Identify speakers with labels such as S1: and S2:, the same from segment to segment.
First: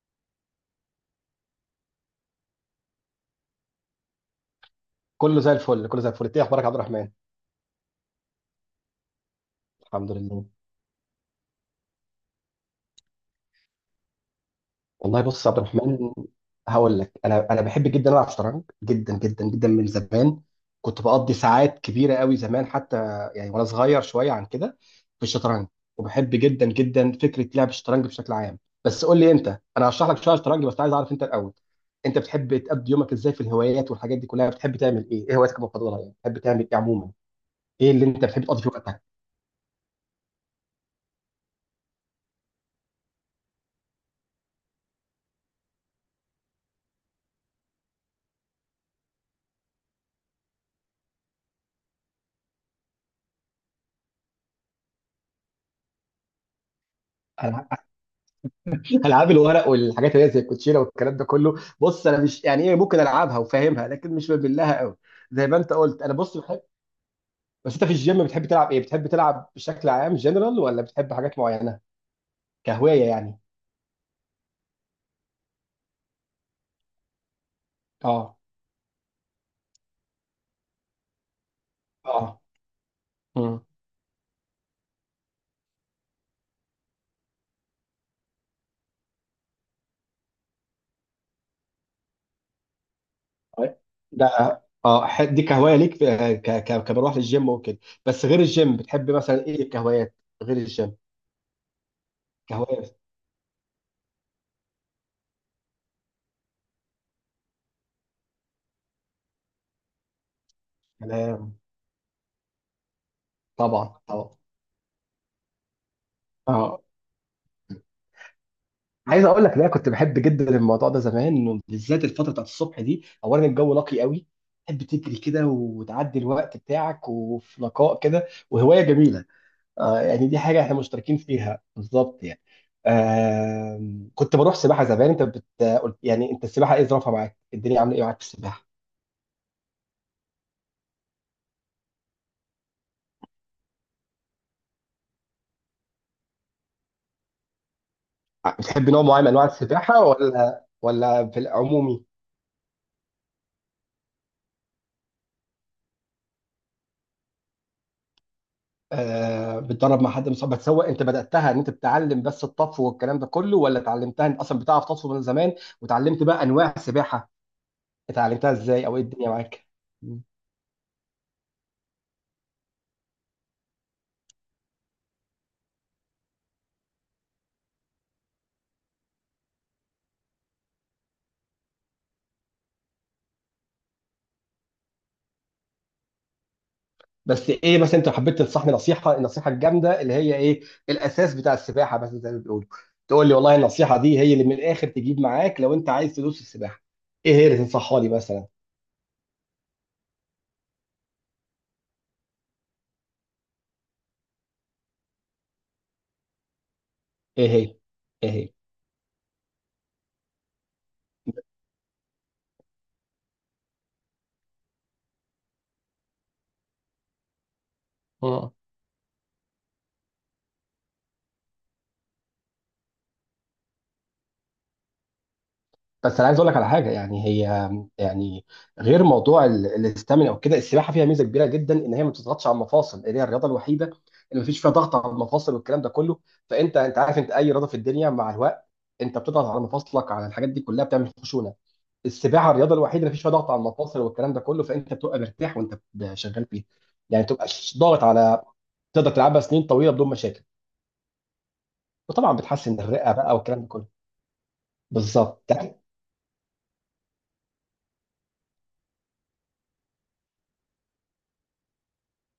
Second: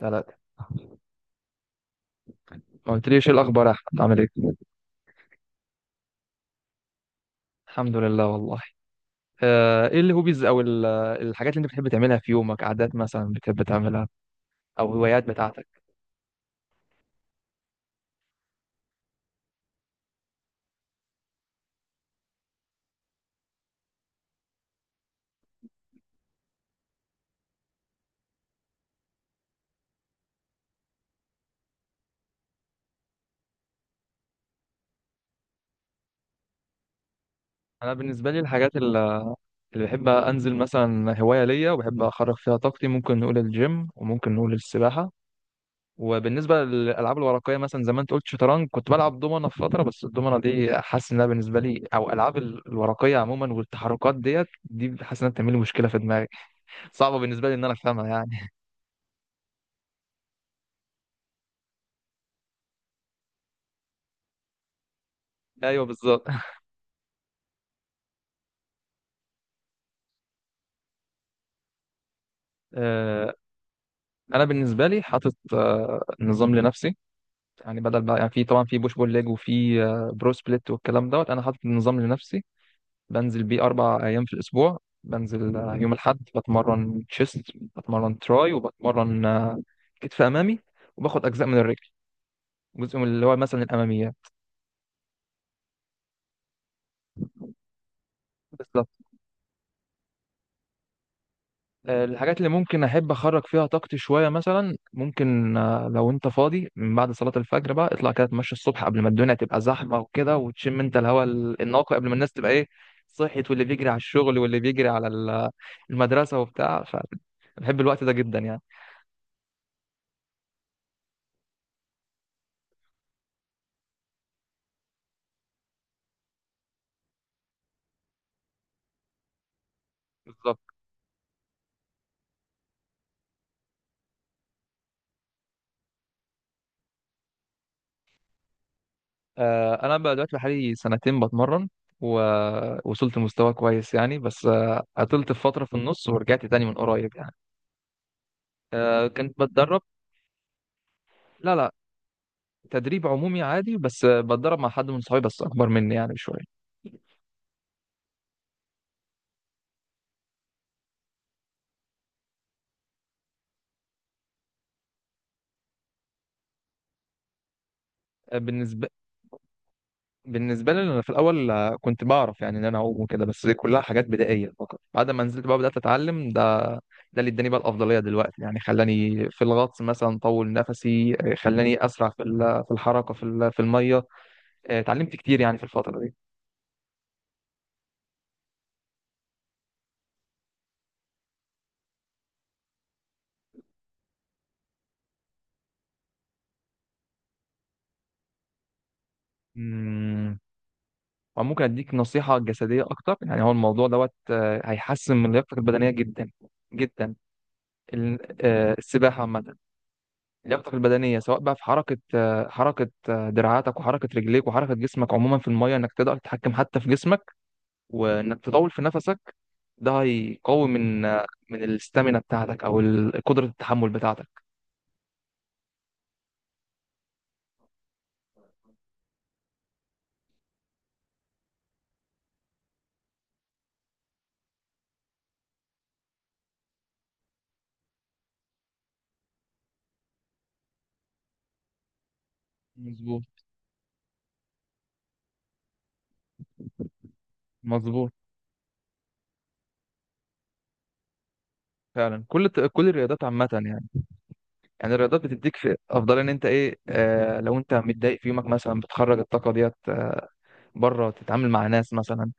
S1: ثلاثة. ما قلتليش ايه الاخبار يا احمد، عامل ايه؟
S2: كله زي الفل، كله زي الفل. ايه اخبارك يا عبد الرحمن؟
S1: الحمد لله والله. ايه
S2: الحمد
S1: الهوبيز
S2: لله.
S1: او الحاجات اللي انت بتحب تعملها في يومك، عادات مثلا بتحب تعملها او
S2: والله
S1: هوايات
S2: بص يا عبد
S1: بتاعتك؟
S2: الرحمن، هقول لك انا بحب جدا العب شطرنج جدا جدا جدا من زمان. كنت بقضي ساعات كبيره قوي زمان حتى، يعني وانا صغير شويه عن كده، في الشطرنج. وبحب جدا جدا فكره لعب الشطرنج بشكل عام. بس قول لي انت، انا هشرح لك شويه شطرنج بس عايز اعرف انت الاول. انت بتحب تقضي يومك ازاي في الهوايات والحاجات دي كلها؟ بتحب تعمل ايه؟ ايه هواياتك المفضله يعني؟ بتحب تعمل ايه عموما؟ ايه
S1: انا
S2: اللي انت
S1: بالنسبه لي
S2: بتحب تقضي فيه
S1: الحاجات اللي
S2: وقتك؟
S1: اللي بحب انزل، مثلا هوايه ليا وبحب اخرج فيها طاقتي، ممكن نقول الجيم وممكن نقول السباحه. وبالنسبه للالعاب الورقيه، مثلا زي ما انت قلت شطرنج، كنت بلعب دومنه في فتره، بس الدومنه دي حاسس انها بالنسبه لي، او الالعاب الورقيه عموما والتحركات دي، حاسس انها بتعمل لي مشكله في دماغي، صعبه بالنسبه لي ان انا افهمها يعني.
S2: العاب الورق والحاجات اللي هي زي الكوتشينه والكلام ده كله، بص انا مش يعني ايه، ممكن العبها وفاهمها لكن مش بميل لها قوي. زي ما انت
S1: ايوه،
S2: قلت، انا
S1: بالظبط.
S2: بص بحب. بس انت في الجيم بتحب تلعب ايه؟ بتحب تلعب بشكل عام جنرال ولا بتحب حاجات معينه كهوايه
S1: آه،
S2: يعني؟
S1: انا بالنسبه لي حاطط نظام لنفسي، يعني بدل بقى، يعني
S2: اه.
S1: في طبعا في بوش بول ليج وفي برو سبليت والكلام دوت، انا حاطط نظام
S2: اه.
S1: لنفسي. بنزل
S2: امم
S1: بيه 4 ايام في الاسبوع. بنزل يوم الاحد بتمرن تشيست، بتمرن تراي، وبتمرن كتف امامي. وباخد اجزاء من الرجل، جزء من اللي هو مثلا
S2: طيب.
S1: الاماميات
S2: ده اه دي كهوايه ليك، في- ك ك كبروح للجيم وكده. بس غير الجيم
S1: بس.
S2: بتحب مثلا ايه الكهوايات؟ غير الجيم
S1: الحاجات اللي
S2: كهوايه
S1: ممكن احب اخرج فيها طاقتي شويه، مثلا ممكن، لو انت فاضي من بعد صلاه الفجر بقى اطلع كده اتمشى الصبح، قبل ما الدنيا تبقى زحمه وكده، وتشم انت الهواء
S2: كلام.
S1: النقي قبل ما الناس تبقى ايه، صحيت، واللي بيجري على
S2: طبعا طبعا.
S1: الشغل واللي بيجري على المدرسه
S2: اه
S1: وبتاع، فبحب الوقت ده جدا يعني.
S2: عايز اقول لك، لا كنت بحب جدا الموضوع ده زمان، بالذات الفتره بتاعت الصبح دي. اولا الجو نقي قوي، تحب تجري كده وتعدي الوقت بتاعك وفي نقاء كده، وهوايه جميله. آه يعني دي
S1: بالظبط.
S2: حاجه احنا مشتركين فيها بالظبط يعني. آه. كنت بروح سباحه زمان، انت يعني انت السباحه ايه ظروفها معاك؟ الدنيا عامله ايه معاك في السباحه؟
S1: انا بقى دلوقتي بقالي سنتين بتمرن، ووصلت لمستوى كويس يعني، بس عطلت في فتره في النص ورجعت تاني من قريب يعني.
S2: بتحب نوع معين من
S1: كنت
S2: انواع
S1: بتدرب.
S2: السباحه ولا في
S1: لا، لا.
S2: العمومي؟
S1: تدريب عمومي عادي، بس بتدرب مع حد من صحابي بس اكبر مني يعني بشويه.
S2: آه بتدرب مع حد مصاب بتسوق؟ انت بداتها ان انت بتتعلم بس الطفو والكلام ده كله، ولا اتعلمتها انت اصلا بتعرف تطفو من زمان وتعلمت بقى انواع السباحه؟ اتعلمتها ازاي
S1: بالنسبه
S2: او ايه الدنيا معاك؟ مم.
S1: بالنسبه لي انا في الاول، كنت بعرف يعني ان انا اعوم وكده، بس دي كلها حاجات بدائيه فقط، بعد ما نزلت بقى بدات اتعلم ده. ده اللي اداني بقى الافضليه دلوقتي يعني، خلاني في الغطس مثلا طول نفسي، خلاني اسرع في في الحركه، في في الميه. اتعلمت كتير يعني في الفتره دي.
S2: بس ايه، بس انت حبيت تنصحني النصيحه الجامده اللي هي ايه الاساس بتاع السباحه بس زي ما بيقولوا، تقول لي والله النصيحه دي هي اللي من الاخر تجيب معاك لو انت عايز تدوس السباحه، ايه هي اللي تنصحها لي مثلا؟
S1: أمم، وممكن اديك نصيحه جسديه اكتر يعني، هو الموضوع دوت هيحسن من لياقتك البدنيه جدا جدا.
S2: ايه هي؟
S1: ال-
S2: ايه هي
S1: السباحه عامه، لياقتك البدنيه سواء بقى في حركه دراعاتك، وحركه رجليك، وحركه جسمك عموما في الميه، انك تقدر تتحكم حتى في جسمك، وانك
S2: مم.
S1: تطول في نفسك. ده هيقوي من الاستامينا بتاعتك، او قدره التحمل بتاعتك.
S2: بس انا عايز اقول لك على حاجه يعني هي، يعني غير موضوع الاستامينا وكده، السباحه فيها ميزه كبيره جدا ان هي ما بتضغطش على المفاصل، اللي هي الرياضه الوحيده اللي ما فيش فيها ضغط على المفاصل والكلام ده كله. فانت عارف، انت اي رياضه في الدنيا مع الوقت انت بتضغط على مفاصلك، على الحاجات دي كلها بتعمل خشونه. السباحه الرياضه الوحيده اللي ما فيش
S1: مظبوط.
S2: فيها ضغط على المفاصل والكلام ده كله، فانت بتبقى مرتاح وانت شغال فيها. يعني تبقى ضاغط
S1: مظبوط.
S2: على تقدر تلعبها سنين طويله بدون مشاكل.
S1: فعلا،
S2: وطبعا بتحسن
S1: كل
S2: الرئه
S1: الرياضات
S2: بقى
S1: عامه
S2: والكلام ده كله.
S1: يعني. يعني الرياضات
S2: بالظبط،
S1: بتديك في افضل، ان انت ايه، لو انت متضايق في يومك مثلا بتخرج الطاقه ديت، بره تتعامل مع ناس مثلا،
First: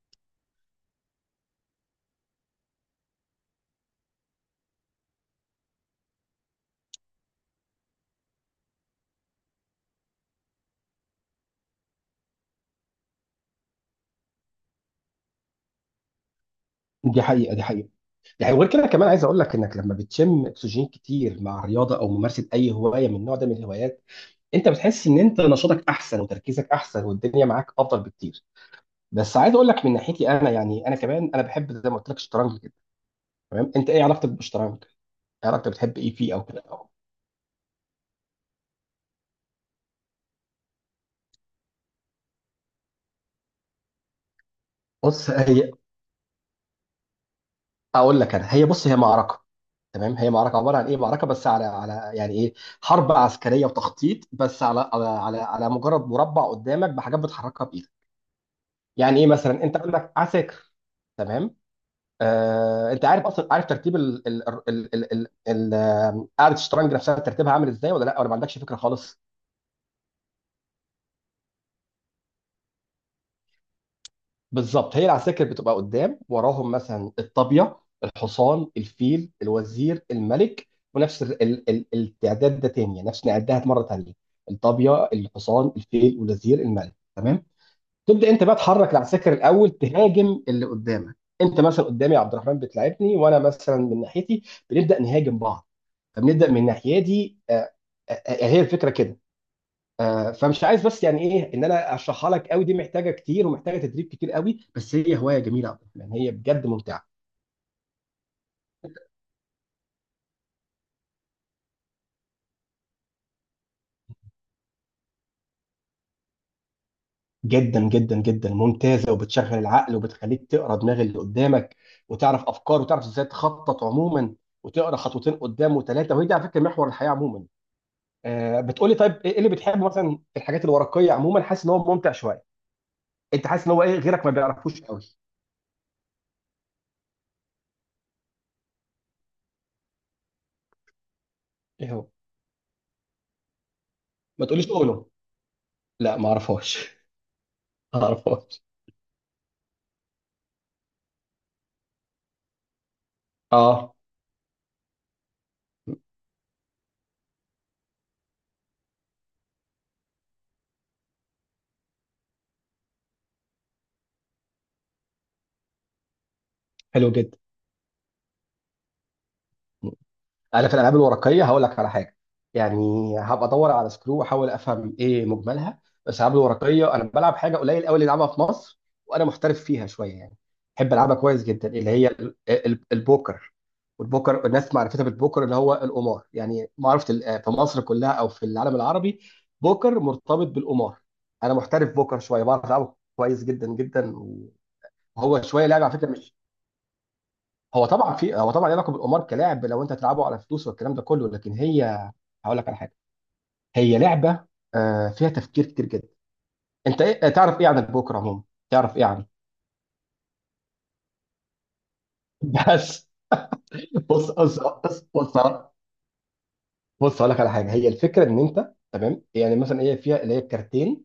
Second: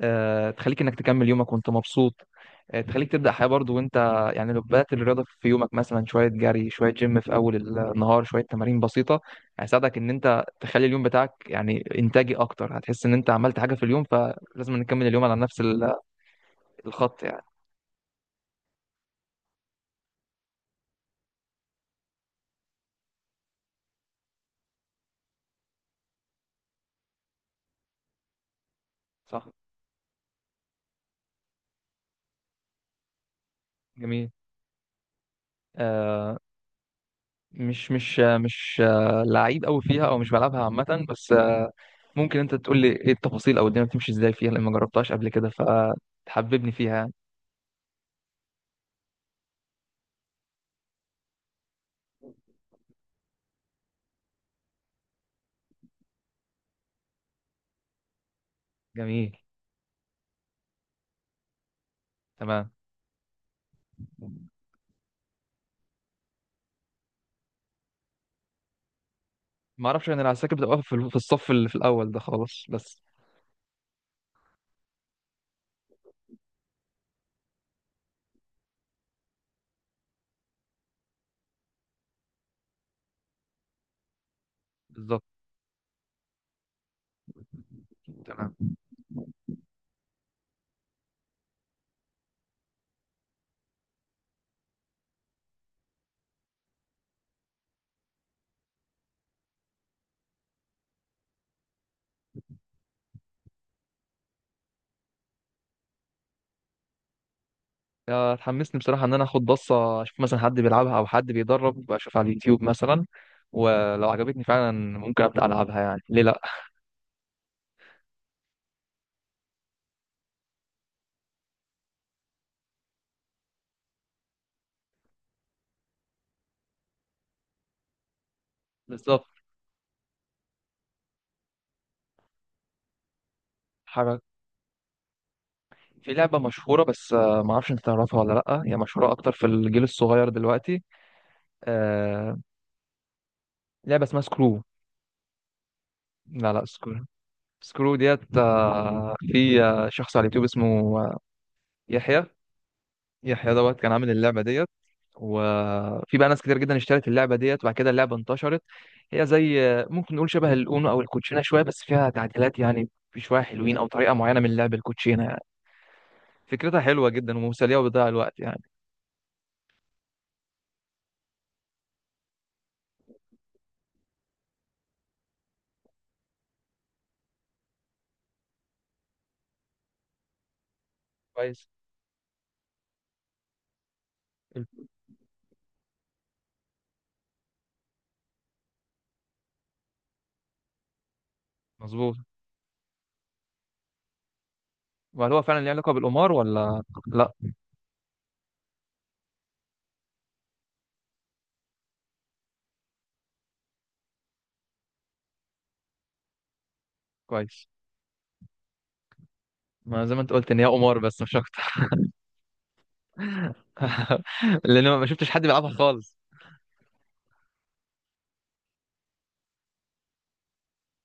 S1: تخليك انك تكمل يومك وانت مبسوط، تخليك تبدأ حياة برضو وانت، يعني لو بدأت الرياضة في يومك، مثلا شوية جري، شوية جيم في أول النهار، شوية تمارين بسيطة، هيساعدك إن أنت تخلي اليوم بتاعك يعني إنتاجي أكتر، هتحس إن أنت عملت حاجة في اليوم، فلازم نكمل اليوم على نفس الخط
S2: دي
S1: يعني.
S2: حقيقه دي حقيقه. يعني وغير كده كمان عايز اقول لك، انك لما بتشم اكسجين كتير مع الرياضه او ممارسه اي هوايه من النوع ده من الهوايات، انت بتحس ان انت نشاطك احسن وتركيزك احسن والدنيا معاك افضل بكتير. بس
S1: صح.
S2: عايز اقول لك من ناحيتي انا، يعني انا كمان انا بحب زي ما قلت لك الشطرنج كده. تمام، انت ايه علاقتك
S1: جميل.
S2: بالشطرنج؟ إيه علاقتك؟ بتحب ايه فيه
S1: آه
S2: او كده؟
S1: مش لعيب قوي فيها أو مش بلعبها عامة، بس ممكن أنت تقول لي إيه التفاصيل أو الدنيا بتمشي إزاي فيها؟ لأن ما جربتهاش قبل
S2: بص
S1: كده، فتحببني فيها يعني.
S2: اقول لك انا، هي معركه. تمام، هي معركه عباره عن ايه؟ معركه بس على يعني ايه، حرب عسكريه وتخطيط، بس على على مجرد مربع قدامك بحاجات بتحركها بايدك. يعني ايه
S1: جميل.
S2: مثلا؟ انت عندك عساكر، تمام.
S1: تمام.
S2: انت عارف اصلا، عارف ترتيب ال ال ال ال ال ال آه، قاعده الشطرنج نفسها ترتيبها عامل ازاي، ولا لا ما عندكش فكره خالص؟
S1: ما اعرفش يعني، العساكر بتبقى واقفة في في الصف اللي في الاول ده خالص بس.
S2: بالظبط، هي العساكر بتبقى قدام، وراهم مثلا الطابيه، الحصان، الفيل، الوزير، الملك. ونفس ال ال ال التعداد ده تاني، يعني نفس نعدها مره تانيه. الطابيه،
S1: بالظبط.
S2: الحصان، الفيل، الوزير، الملك، تمام. تبدا انت بقى
S1: تمام.
S2: تحرك العساكر الاول، تهاجم اللي قدامك. انت مثلا قدامي عبد الرحمن بتلاعبني، وانا مثلا من ناحيتي بنبدا نهاجم بعض. فبنبدا من ناحيتي هي الفكره كده. فمش عايز بس يعني ايه ان انا اشرحها لك قوي، دي محتاجه كتير ومحتاجه تدريب كتير قوي. بس هي هوايه جميله يا عبد الرحمن، هي بجد ممتعه
S1: يا اتحمسني بصراحه ان انا اخد بصه، اشوف مثلا حد بيلعبها او حد بيدرب، اشوف على اليوتيوب مثلا. ولو عجبتني فعلا، ممكن ابدا العبها يعني، ليه لا.
S2: جدا جدا جدا، ممتازه، وبتشغل العقل وبتخليك تقرا دماغ اللي قدامك وتعرف افكاره وتعرف ازاي تخطط عموما، وتقرا خطوتين قدام وثلاثه، وهي دي على فكره محور الحياه عموما. بتقولي طيب
S1: بالظبط.
S2: ايه اللي بتحبه مثلا في الحاجات الورقيه عموما، حاسس ان هو ممتع شويه؟ انت حاسس ان هو ايه
S1: حاجه.
S2: غيرك ما بيعرفوش قوي؟
S1: في لعبه مشهوره بس، ما اعرفش انت تعرفها ولا لا، هي مشهوره اكتر في الجيل الصغير دلوقتي.
S2: ايه هو؟
S1: آه، لعبه اسمها
S2: ما
S1: سكرو.
S2: تقوليش اولو. لا ما
S1: لا، لا،
S2: اعرفهاش.
S1: سكرو. سكرو
S2: ما
S1: ديت،
S2: اعرفهاش.
S1: في شخص على اليوتيوب اسمه آه، يحيى. يحيى دوت كان
S2: اه
S1: عامل اللعبة ديت. وفي بقى ناس كتير جدا اشترت اللعبة ديت، وبعد كده اللعبة انتشرت. هي زي، ممكن نقول شبه الأونو أو الكوتشينة شوية، بس فيها تعديلات يعني، في شوية حلوين أو طريقة معينة من لعب الكوتشينة يعني. فكرتها حلوة
S2: حلو
S1: جدا
S2: جدا.
S1: ومسلية وبتضيع الوقت يعني.
S2: انا في الالعاب الورقيه هقول لك على حاجه. يعني هبقى ادور على سكرو واحاول افهم ايه مجملها. بس الالعاب الورقيه انا بلعب حاجه قليل قوي اللي يلعبها في مصر، وانا محترف فيها شويه يعني. بحب العبها كويس
S1: كويس.
S2: جدا، اللي هي البوكر. والبوكر، الناس معرفتها بالبوكر اللي هو القمار. يعني معرفه في مصر كلها او في العالم العربي بوكر مرتبط بالقمار. انا محترف
S1: مظبوط.
S2: بوكر شويه، بعرف العبه كويس جدا جدا.
S1: وهل هو
S2: وهو
S1: فعلا
S2: شويه
S1: ليه
S2: لعبه
S1: علاقة
S2: على فكره.
S1: بالقمار ولا لا؟
S2: هو طبعا في، هو طبعا ليه علاقه بالقمار كلاعب لو انت هتلعبه على فلوس والكلام ده كله، لكن هي، هقول لك على حاجه، هي لعبه فيها تفكير كتير جدا. انت ايه آه، تعرف ايه
S1: كويس.
S2: عن البوكر عموما؟ تعرف ايه عنه؟
S1: ما زي ما انت قلت ان هي قمار، بس مش اكتر.
S2: بس. بص بص
S1: لان
S2: بص
S1: ما شفتش
S2: بص
S1: حد بيلعبها خالص.
S2: بص هقول لك على حاجه. هي الفكره ان انت، تمام، يعني مثلا هي فيها اللي هي الكارتين.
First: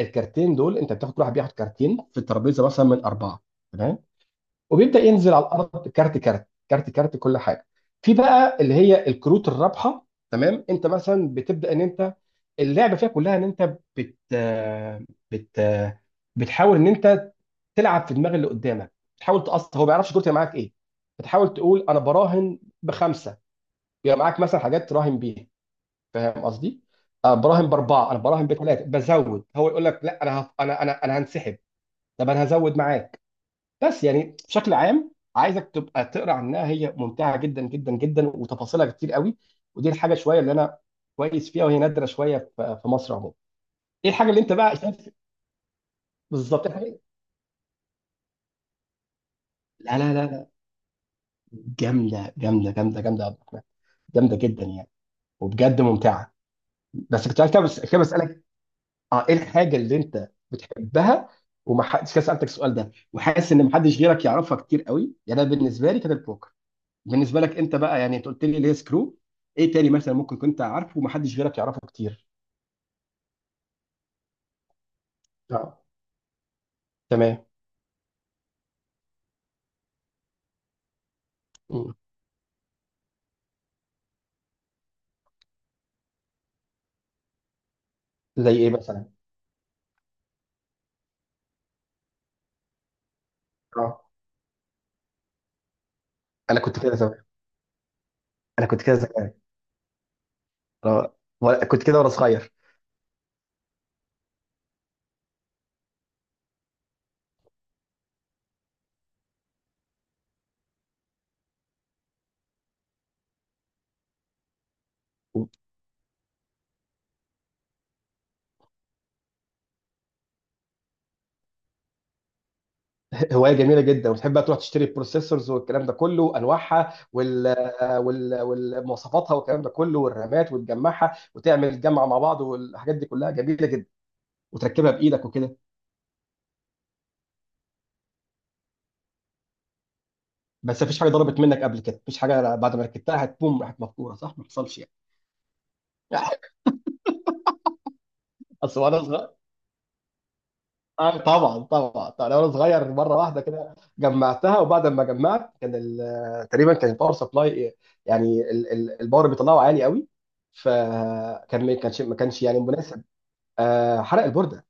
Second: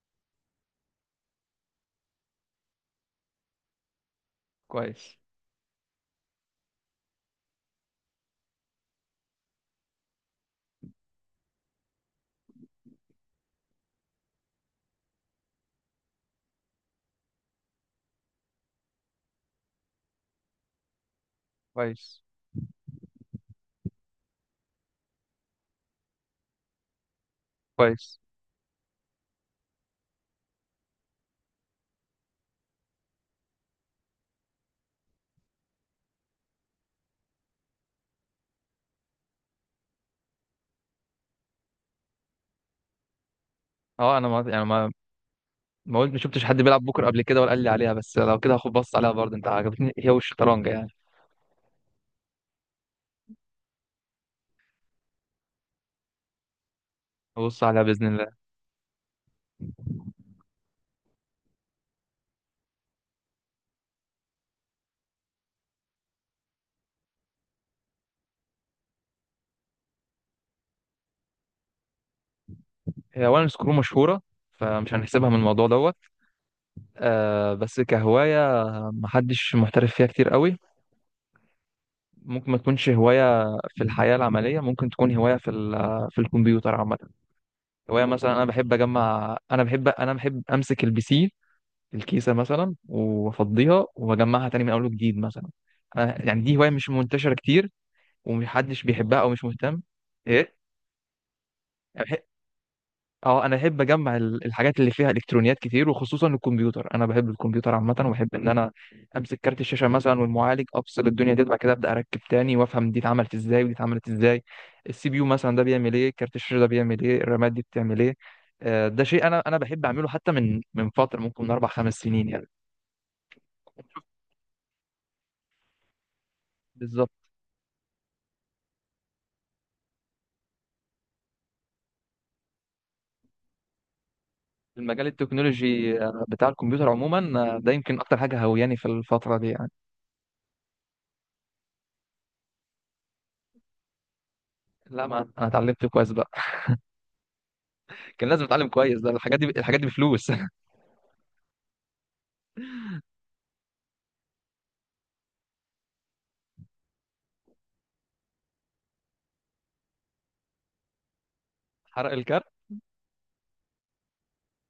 S2: الكارتين دول انت بتاخد، كل واحد بياخد كارتين في الترابيزه مثلا، من اربعه، تمام. وبيبدا
S1: كويس،
S2: ينزل على الارض كارت كارت كارت كارت، كل حاجه. في بقى اللي هي الكروت الرابحه، تمام. انت مثلا بتبدا ان انت، اللعبه فيها كلها ان انت بت بت بتحاول ان انت تلعب في دماغ اللي قدامك، بتحاول تقص هو ما بيعرفش كروت هي معاك ايه. بتحاول تقول انا
S1: كويس،
S2: براهن بخمسه، يبقى معاك مثلا حاجات تراهن بيها، فاهم قصدي؟ أه، براهن باربعه،
S1: كويس.
S2: انا براهن بثلاثه بزود، هو يقول لك لا انا هف... انا انا انا هنسحب. طب انا هزود معاك. بس يعني بشكل عام عايزك تبقى تقرا عنها، هي ممتعه جدا جدا جدا وتفاصيلها كتير قوي. ودي الحاجه شويه اللي انا كويس فيها، وهي نادره شويه في مصر عموما. ايه
S1: اه، انا
S2: الحاجه اللي
S1: ما
S2: انت
S1: يعني
S2: بقى
S1: ما
S2: شايف؟
S1: ما قلت ما شفتش حد
S2: بالظبط.
S1: بيلعب بكره قبل كده ولا قال لي عليها، بس لو كده هاخد بص عليها برضه، انت عجبتني
S2: لا
S1: هي
S2: لا لا لا،
S1: والشطرنج يعني.
S2: جامده جامده جامده جامده يا عبد الرحمن، جامده جدا يعني، وبجد ممتعه. بس كنت عايز كده،
S1: هبص
S2: بس
S1: عليها
S2: كده
S1: باذن الله.
S2: بسالك. اه، ايه الحاجه اللي انت بتحبها وما حدش كده سالتك السؤال ده، وحاسس ان ما حدش غيرك يعرفها كتير قوي؟ يعني انا بالنسبه لي كانت البوكر. بالنسبه لك انت بقى، يعني انت قلت لي اللي هي سكرو، ايه تاني مثلا ممكن كنت عارفه ومحدش غيرك يعرفه كتير؟
S1: هي اولا سكرو مشهوره، فمش هنحسبها من الموضوع
S2: اه.
S1: دوت.
S2: تمام.
S1: بس كهوايه محدش محترف فيها كتير قوي.
S2: مم.
S1: ممكن ما تكونش هوايه في الحياه العمليه، ممكن تكون هوايه في في الكمبيوتر عامه. هوايه مثلا، انا
S2: زي ايه
S1: بحب
S2: مثلا؟
S1: اجمع، انا بحب امسك الـPC، الكيسه مثلا، وافضيها
S2: اه
S1: واجمعها تاني من اول وجديد مثلا. يعني دي
S2: انا
S1: هوايه
S2: كنت
S1: مش
S2: كده زمان.
S1: منتشره كتير،
S2: انا كنت
S1: ومحدش
S2: كده
S1: بيحبها او
S2: زمان.
S1: مش مهتم. ايه؟
S2: أنا- كنت كده
S1: أنا
S2: وانا
S1: بحب-
S2: صغير.
S1: اه، انا احب اجمع الحاجات اللي فيها الكترونيات كتير، وخصوصا الكمبيوتر. انا بحب الكمبيوتر عامه، وبحب ان انا امسك كارت الشاشه مثلا والمعالج، افصل الدنيا دي بعد كده ابدا اركب تاني، وافهم دي اتعملت ازاي ودي اتعملت ازاي. الـCPU مثلا ده بيعمل ايه، كارت الشاشه ده بيعمل ايه، الرامات دي بتعمل ايه. ده شيء انا بحب اعمله حتى من فتره، ممكن من 4 5 سنين يعني.
S2: هوايه جميله جدا. وتحب بقى تروح تشتري البروسيسورز والكلام ده كله، انواعها
S1: بالظبط.
S2: والمواصفاتها والكلام ده كله والرامات، وتجمعها وتعمل جمع مع بعض والحاجات دي كلها جميله جدا، وتركبها
S1: المجال
S2: بايدك وكده.
S1: التكنولوجي بتاع الكمبيوتر عموما. ده يمكن اكتر حاجه هوياني في الفتره دي يعني.
S2: بس مفيش حاجه ضربت منك قبل كده؟ مفيش حاجه بعد ما ركبتها هتبوم راحت مفكوره صح؟ ما حصلش
S1: لا، ما انا اتعلمت كويس بقى.
S2: يعني.
S1: كان لازم اتعلم
S2: اصل
S1: كويس،
S2: وانا
S1: ده
S2: صغير،
S1: الحاجات دي بفلوس.
S2: آه طبعا طبعا طبعا، انا وانا صغير مره واحده كده جمعتها وبعد ما جمعت كان تقريبا كان الباور سبلاي، يعني الباور اللي بيطلعه عالي قوي، فكان ما كانش
S1: حرق
S2: ما كانش
S1: الكارت.
S2: يعني مناسب. آه، حرق البورده،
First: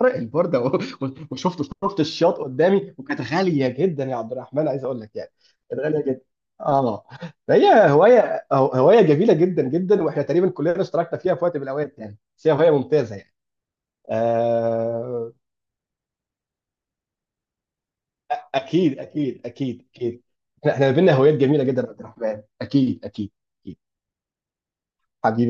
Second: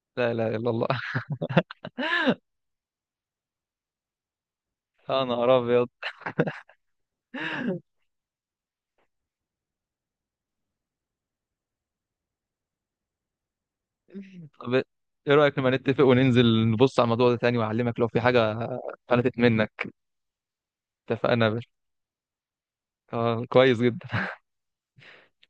S2: حرق
S1: لا، لا،
S2: البورده
S1: الا الله.
S2: وشفت الشياط قدامي، وكانت غاليه جدا يا عبد الرحمن عايز اقول لك
S1: يا
S2: يعني.
S1: نهار
S2: كانت
S1: ابيض.
S2: غاليه جدا. اه. هي هوايه جميله جدا جدا، واحنا تقريبا كلنا اشتركنا فيها في وقت من الاوقات يعني. بس هي هوايه ممتازه يعني.
S1: طب ايه
S2: آه.
S1: رايك، لما نتفق وننزل نبص على الموضوع ده تاني، واعلمك لو في حاجه
S2: اكيد
S1: فلتت
S2: اكيد اكيد
S1: منك؟
S2: اكيد. احنا إحنا بينا هوايات
S1: اتفقنا يا
S2: جميله
S1: باشا.
S2: جدا يا عبد الرحمن، اكيد اكيد.
S1: كويس
S2: اكيد.
S1: جدا.
S2: حبيبي.